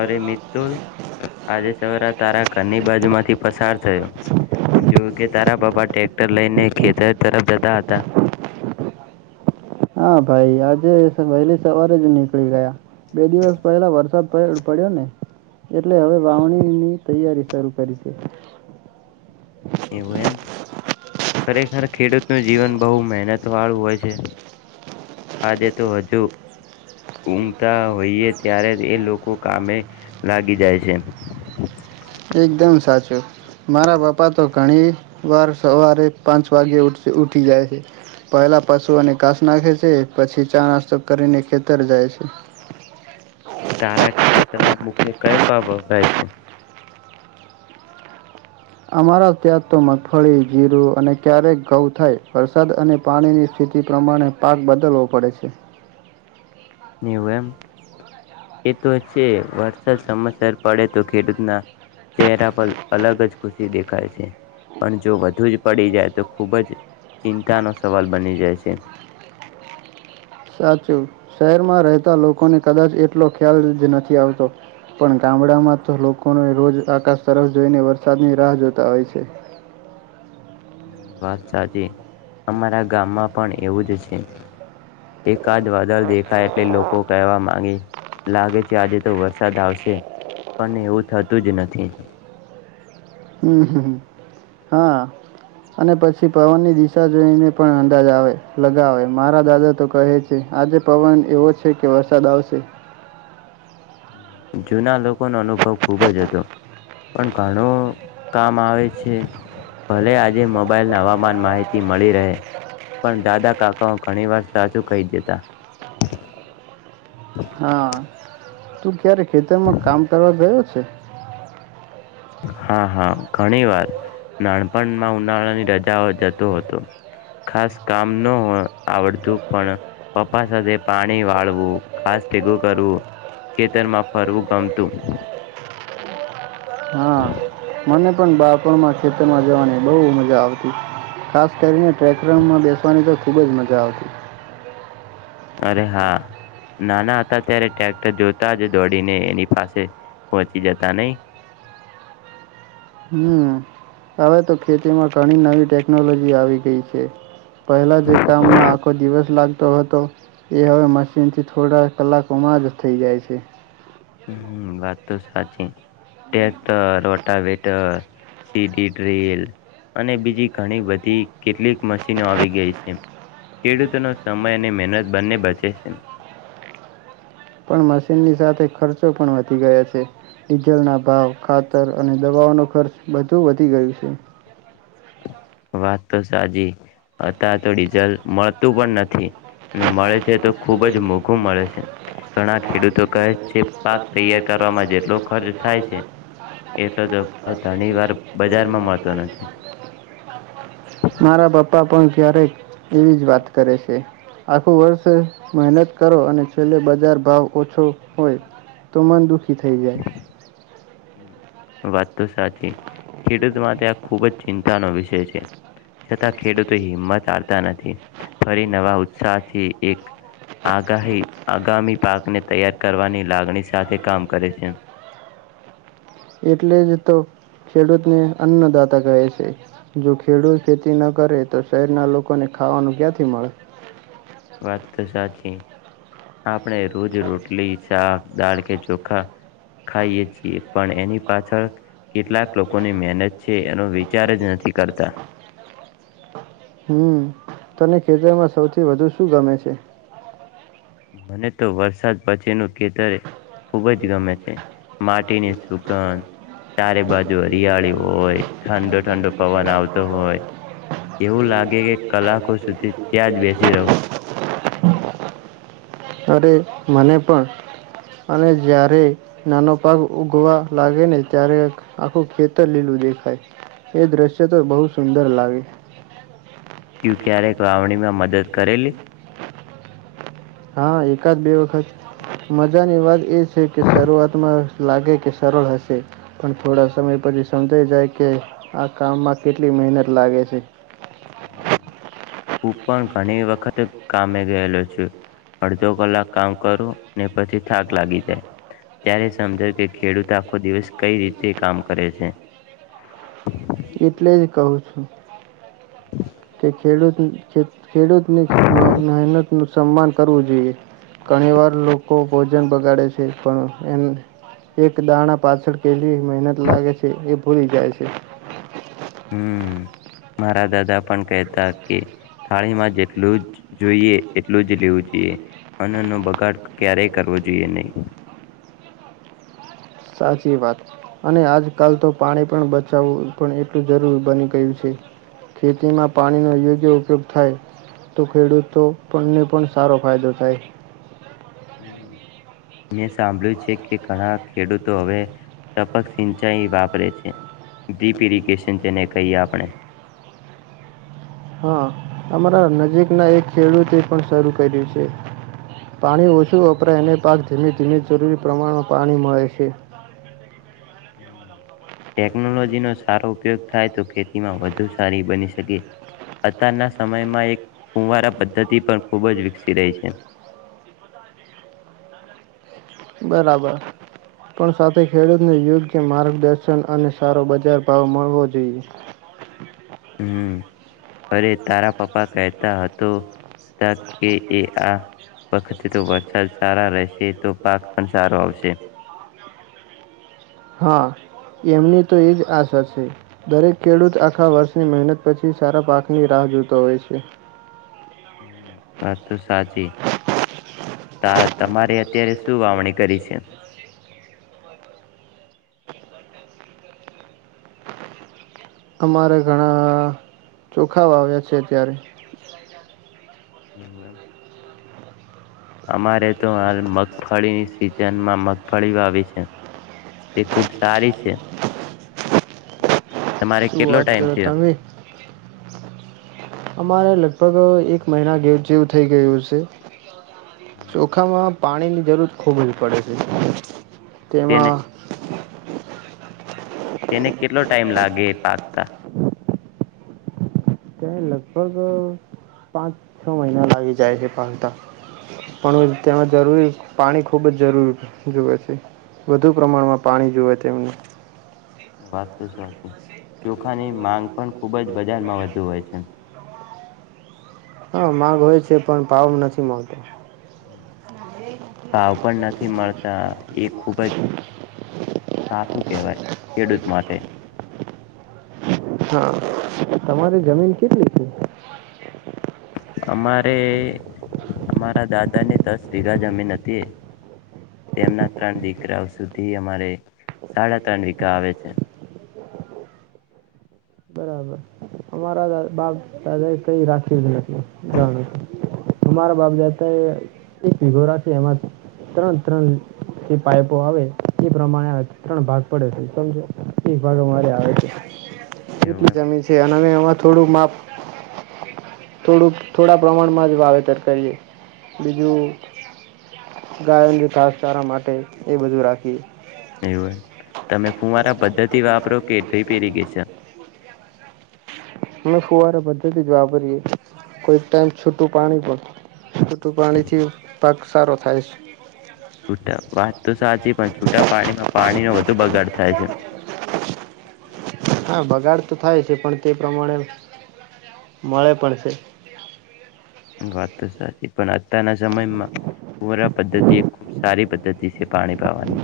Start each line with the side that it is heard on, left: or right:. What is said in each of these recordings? left: અરે મિત્તુલ આજે સવારે તારા ઘરની બાજુ માંથી પસાર થયો જોું કે તારા પાપા ટ્રેક્ટર લઈને ખેતર તરફ જતા હતા
right: હા ભાઈ આજે વહેલી સવારે જ નીકળી ગયા બે દિવસ પહેલા વરસાદ પડ્યો ને એટલે હવે વાવણીની તૈયારી શરૂ કરી છે
left: એવું એમ ખરેખર ખેડૂત ન જીવન બહુ મહેનત વાળું હોય છે આજે તો હજુ ઊંઘતા હોઈએ ત્યારે એ લોકો કામે લાગી જાય છે.
right: એકદમ સાચું મારા બાપા તો ઘણી વાર સવારે પાંચ વાગે ઉઠ ઉઊઠી જાય છે પહેલાં પશુઓને ઘાસ નાખે છે પછી ચાણાસ્ તો કરીને ખેતર જાય છે
left: તારા ખેતરમાં મુખ્ય કયો પાક થાય છે
right: અમારા ત્યાં તો મગફળી જીરું અને ક્યારેક ઘઉં થાય વરસાદ અને પાણીની સ્થિતિ પ્રમાણે પાક બદલવો પડે છે.
left: એવું એમ એ તો છે વરસાદ સમયસર પડે તો ખેડૂતના ચહેરા પર અલગ જ ખુશી દેખાય છે પણ જો વધુ જ પડી જાય તો ખૂબ જ ચિંતાનો સવાલ બની જાય છે.
right: સાચું શહેરમાં રહેતા લોકોને કદાચ એટલો ખ્યાલ જ નથી આવતો પણ ગામડામાં તો લોકોને રોજ આકાશ તરફ જોઈને વરસાદની રાહ જોતા હોય છે.
left: વાત સાચી અમારા ગામમાં પણ એવું જ છે એકાદ વાદળ દેખાય એટલે લોકો કહેવા માંગે લાગે છે આજે તો વરસાદ આવશે પણ એવું થતું જ નથી.
right: હમ હમ અને પછી પવનની દિશા જોઈને પણ અંદાજ આવે લગાવે મારા દાદા તો કહે છે આજે પવન એવો છે કે વરસાદ આવશે.
left: જૂના લોકો નો અનુભવ ખુબ જ હતો પણ ઘણું કામ આવે છે ભલે આજે મોબાઈલ ના હવામાન માહિતી મળી રહે પણ દાદા કાકાઓ ઘણી વાર સાચું કહી દેતા.
right: હા. તું ક્યારે ખેતરમાં કામ કરવા ગયો છે.
left: હા હા ઘણી વાર નાનપણમાં ઉનાળાની રજાઓ જતો હતો ખાસ કામ ન આવડતું પણ પપ્પા સાથે પાણી વાળવું ઘાસ ભેગું કરવું ખેતરમાં ફરવું ગમતું.
right: હા મને પણ બાળપણમાં ખેતરમાં જવાની બહુ મજા આવતી ખાસ કરીને ટ્રેકમાં બેસવાની તો ખૂબ જ મજા આવતી.
left: અરે હા નાના હતા ત્યારે ટ્રેક્ટર જોતા જ દોડીને એની પાસે પહોંચી જતા નહી
right: હમ હવે તો ખેતીમાં ઘણી નવી ટેકનોલોજી આવી ગઈ છે. પહેલા જે કામમાં આખો દિવસ લાગ તો હતો એ હવે મશીનથી થોડા કલાકોમાં જ થઈ જાય છે.
left: હ વાત તો સાચ [inaudible] ક તો રોટા બેટ સીડી ટલ અને બીજી ઘણી બધી કેટલીક. મશીનો આવી ગઈ છે. ખેડૂતોનો સમય અને મહેનત બંને બચે છે
right: પણ મશીનની સાથે ખર્ચો પણ વધી ગયા છે ડીઝલના ભાવ ખાતર અને દવાઓનો ખર્ચ બધુ વધી ગયું છે.
left: વાત તો સાચી. અત્યારે તો ડીઝલ મળતું
right: તું
left: પણ નથી. અને મળે છે તો
right: પણ
left: ખૂબ જ મોંઘું મળે છે. ઘણા
right: નથી
left: ખેડૂતો કહે છે પાક તૈયાર
right: ખુબ
left: કરવામાં જેટલો ખર્ચ થાય છે
right: જું
left: એટલો તો ભાવ ઘણી વાર
right: મળે
left: બજારમાં મળતો નથી.
right: છે મારા બાપ પપ્પા પણ ક્યારેય એવી જ વાત કરે છે આખું વર્ષ મહેનત કરો અને છેલ્લે બજાર ભાવ ઓછો હોય તો મન દુઃખી થઈ જાય.
left: વાત તો સાચી ખેડૂત માટે આ ખુબ જ ચિંતાનો વિષય છે. છતાં ખેડૂતો હિંમત નથી ફરી નવા ઉત્સાહથી એક આગાહી આગામી પાકને તૈયાર કરવાની લાગણી સાથે કામ કરે છે.
right: એટલે જ તો ખેડૂતને અન્નદાતા કહે છે જો ખેડૂત ખેતી ન કરે તો શહેરના લોકોને ખાવાનું ક્યાંથી મળે
left: વાત તો સાચી [inaudible] આપણે રોજ રોટલી શાક દાળ કે ચોખા ખાઈએ છીએ પણ એની પાછળ કેટલાક લોકોની મહેનત છે એનો વિચાર જ નથી કરતા
right: હમ તને ખેતરમાં સૌથી વધુ શું ગમે છે
left: મને તો વરસાદ પછીનું ખેતરે સુગંધ
right: ખબજજિયાળ
left: ચારે બાજુ હરિયાળી હોય ઠંડો
right: આવ
left: ઠંડો પવન આવતો હોય એવું લાગે કે
right: એમ
left: કલાકો સુધી ત્યાં જ બેસી રહું
right: લાગે્યા અરે મને પણ અને જ્યારે નાનો પાક ઉગવા લાગે ને ત્યારે આખું ખેતર લીલું દેખાય એ દ્રશ્ય તો બહુ સુંદર લાગે
left: તું ક્યારેક વાવણી માં મદદ કરેલી
right: હા એકાદ બે વખત મજાની વાત એ છે કે શરૂઆતમાં લાગે કે સરળ હશે પણ થોડા સમય પછી સમજાઈ જાય કે આ કામમાં કેટલી મહેનત લાગે છે
left: હું પણ ઘણી વખત કામે ગયેલો છું અડધો કલાક કામ કરો ને પછી થાક લાગી જાય ત્યારે સમજાય કે ખેડૂત આખો દિવસ કઈ રીતે કામ કરે છે
right: એટલે જ કહું છું કે ખેડૂત ખેડૂતની મહેનતનું સન્માન કરવું જોઈએ ઘણી વાર લોકો ભોજન બગાડે છે પણ એ એક દાણા પાછળ કે મહેનત લાગે છે એ ભૂલી જાય છે
left: હમ મારા દાદા પણ કહેતા કે થાળીમાં જેટલું જ જોઈએ એટલું જ લેવું જોઈએ અન્ન ન બગાડ ક્યારેય કરવો જોઈએ નહી
right: સાચી વાત અને આજકાલ તો પાણી પણ બચાવવું પણ એટલું જરૂરી બની ગયું છે ખેતીમાં પાણીનો યોગ્ય ઉપયોગ થાય તો ખેડૂતોને પણ સારો ફાયદો થાય
left: હ મેં સાંભળ્યું છે કે ઘણા ખેડૂતો હવે ટપક સિંચાઈ વાપરે છે ડીપ ઇરિગેશન જેને કહીએ આપણે
right: હા અમારા નજીકના એક ખેડૂતે પણ શરૂ કર્યું છે પાણી ઓછું વપરાય અને પાક ધીમે ધીમે જરૂરી પ્રમાણમાં પાણી મળે છે
left: ટેકનોલોજી નો સારો ઉપયોગ થાય તો ખેતી માં વધુ સારી બની શકે અત્યારના સમયમાં એક ફુંવારા પદ્ધતિ પણ ખૂબ જ વિકસી રહી છે
right: બરાબર પણ સાથે ખેડૂતને યોગ્ય માર્ગદર્શન અને સારો બજાર ભાવ મળવો જોઈએ
left: હમ અરે તારા પપ્પા કહતા હતો ત કે એ આ વખતે તો વરસાદ સારા રહેશે તો પાક પણ સારો આવશે
right: હા એમની તો એ જ આશા છે દરેક ખેડૂત આખા વર્ષની મહેનત પછી સારા પાકની રાહ જોતો હોય છે
left: વાત તો સાચી તા તમારે અત્યારે શું વાવણી કરી છે
right: અમારે ઘણા ચોખાાવ આવ્યા છે ત્યારે
left: એવું એમ અમારે તો હાલ મગફળીની સિઝનમાં મગફળી વાવી છે તે ખુબ સારી છે તમારે
right: શું
left: કેટલો
right: વાત
left: ટાઈમ
right: કરો
left: થયો
right: [inaudible] અમારે લગભગ એક મહિના જેવું થઈ ગયું છે ચોખામાં પાણી ની જરૂર ખૂબ જ પડે છે
left: તેને
right: તેમાં [inaudible]
left: તેને કેટલો ટાઈમ લાગે એ પાકતા
right: ત લગભગ પાંચ છ મહિના લાગી જાય છે પાતા પણ તેમાં જરૂરી પાણી ખુબ જ જરૂરી જુવે છે વધુ પ્રમાણમાં પાણી જુવે તેમને
left: વાત તો સાચી ચોખાની માંગ પણ ખુબ જ બજારમાં વધુ હોય છે
right: હા માગ હોય છે પણ પાવ નથી ગતો
left: ભાવ પણ નથી મળતા એ ખુબ જ સાઠું ઓ કેવાાઈ ખેડૂત માટે
right: હા તમારી જમીન કેટલી છે
left: અમારે અમારા દાદાને દસ વીઘા જમીન હતી તેમના ત્રણ દીકરાઓ સુધી અમારે સાડા ત્રણ વીઘા આવે છે
right: બરાબર અમારા બાપ દાદાએ કઈ રાખ્યું જ નથી જાણું અમારા બાપ દાતાએ એક ભગો રાખે એમાં ત્રણ ત્રણ જે પાઇપો આવે એ પ્રમાણે ત્રણ ભાગ પડે છે સમજો એક ભાગ અરે આવે છે
left: એવું
right: એટલી
left: એમ.
right: જમી છે અને થોડું માપ થોડું થોડા પ્રમાણમાં જ વાવેતર કરીએ બીજું ગાયન ખાસ સારા માટે એ બધું રાખીએ
left: એવું એમ તમે ફુંવારા પદ્ધતિ થી વાપર કેટ ફેરી ગઈ છેન
right: અમે ફુંવારે બધા જ વાપરીએ કોઈ ટાઈમ છૂટું પાણી પણ ું પાણીથી પાક સારો થાય છે [inaudible]
left: છૂટા વાત તો સાચે પણ છૂટા પાણીમાં પાણીનો વધુ બગાડ થાય છે
right: હા બગાડ તો થાય છે પણ તે પ્રમાણે મળે પણ છે
left: વાત તો સાચી પણ અતારના સમયમાં પૂરા પદ્ધતિ એ ખૂબ સારી પદ્ધતિ છે પાણી પાવાની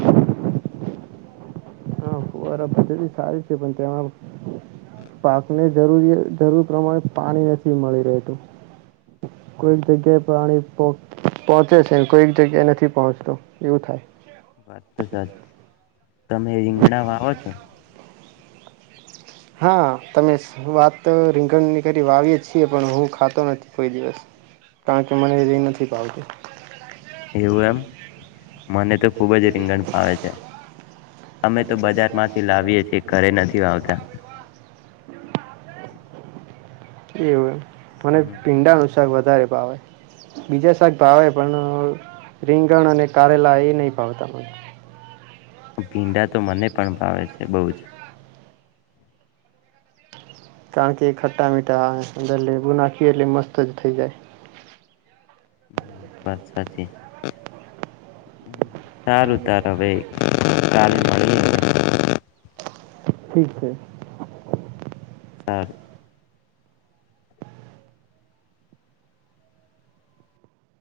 right: રધ સારી છે પણ તેમાં પાકને જરૂરી જરૂર પ્રમાણે પાણી નથી મળી રહેતું કોઈક જગ્યાએ પાણી પોહોંચે છે કોઈક જગ્યા નથી પહોંચતો એવું થાય
left: વાત તો સાચ તમે રીંગણા વાવો છો
right: હા તમે વાત રીંગણની કરી વાવીએ છીએ પણ હું ખાતો નથી કોઈ દિવસ કારણ કે મને ર નથી પાવતું
left: એવમ મને તો ખુબ જ રીંગણ ફાવે છે અમે તો બજારમાંથી લાવીએ છીએ ઘરે નથી આવતા
right: એવું એમ મને પીંડાા ન વધ ભાવે બીજા શાક ભાવે પણ રીંગણ અને કારેલા એ ન પાવતા પ
left: ભીંડા તો મને પણ ભાવે છે એ બહુ જ
right: કારણ કે ખટ્ટા મીઠાંદર ગુ નાખીએ એટલે મસ્ત જ થઈ જાય
left: હ બત સાચી સારું તરાવેાલે
right: ઠીક છે
left: ઘાર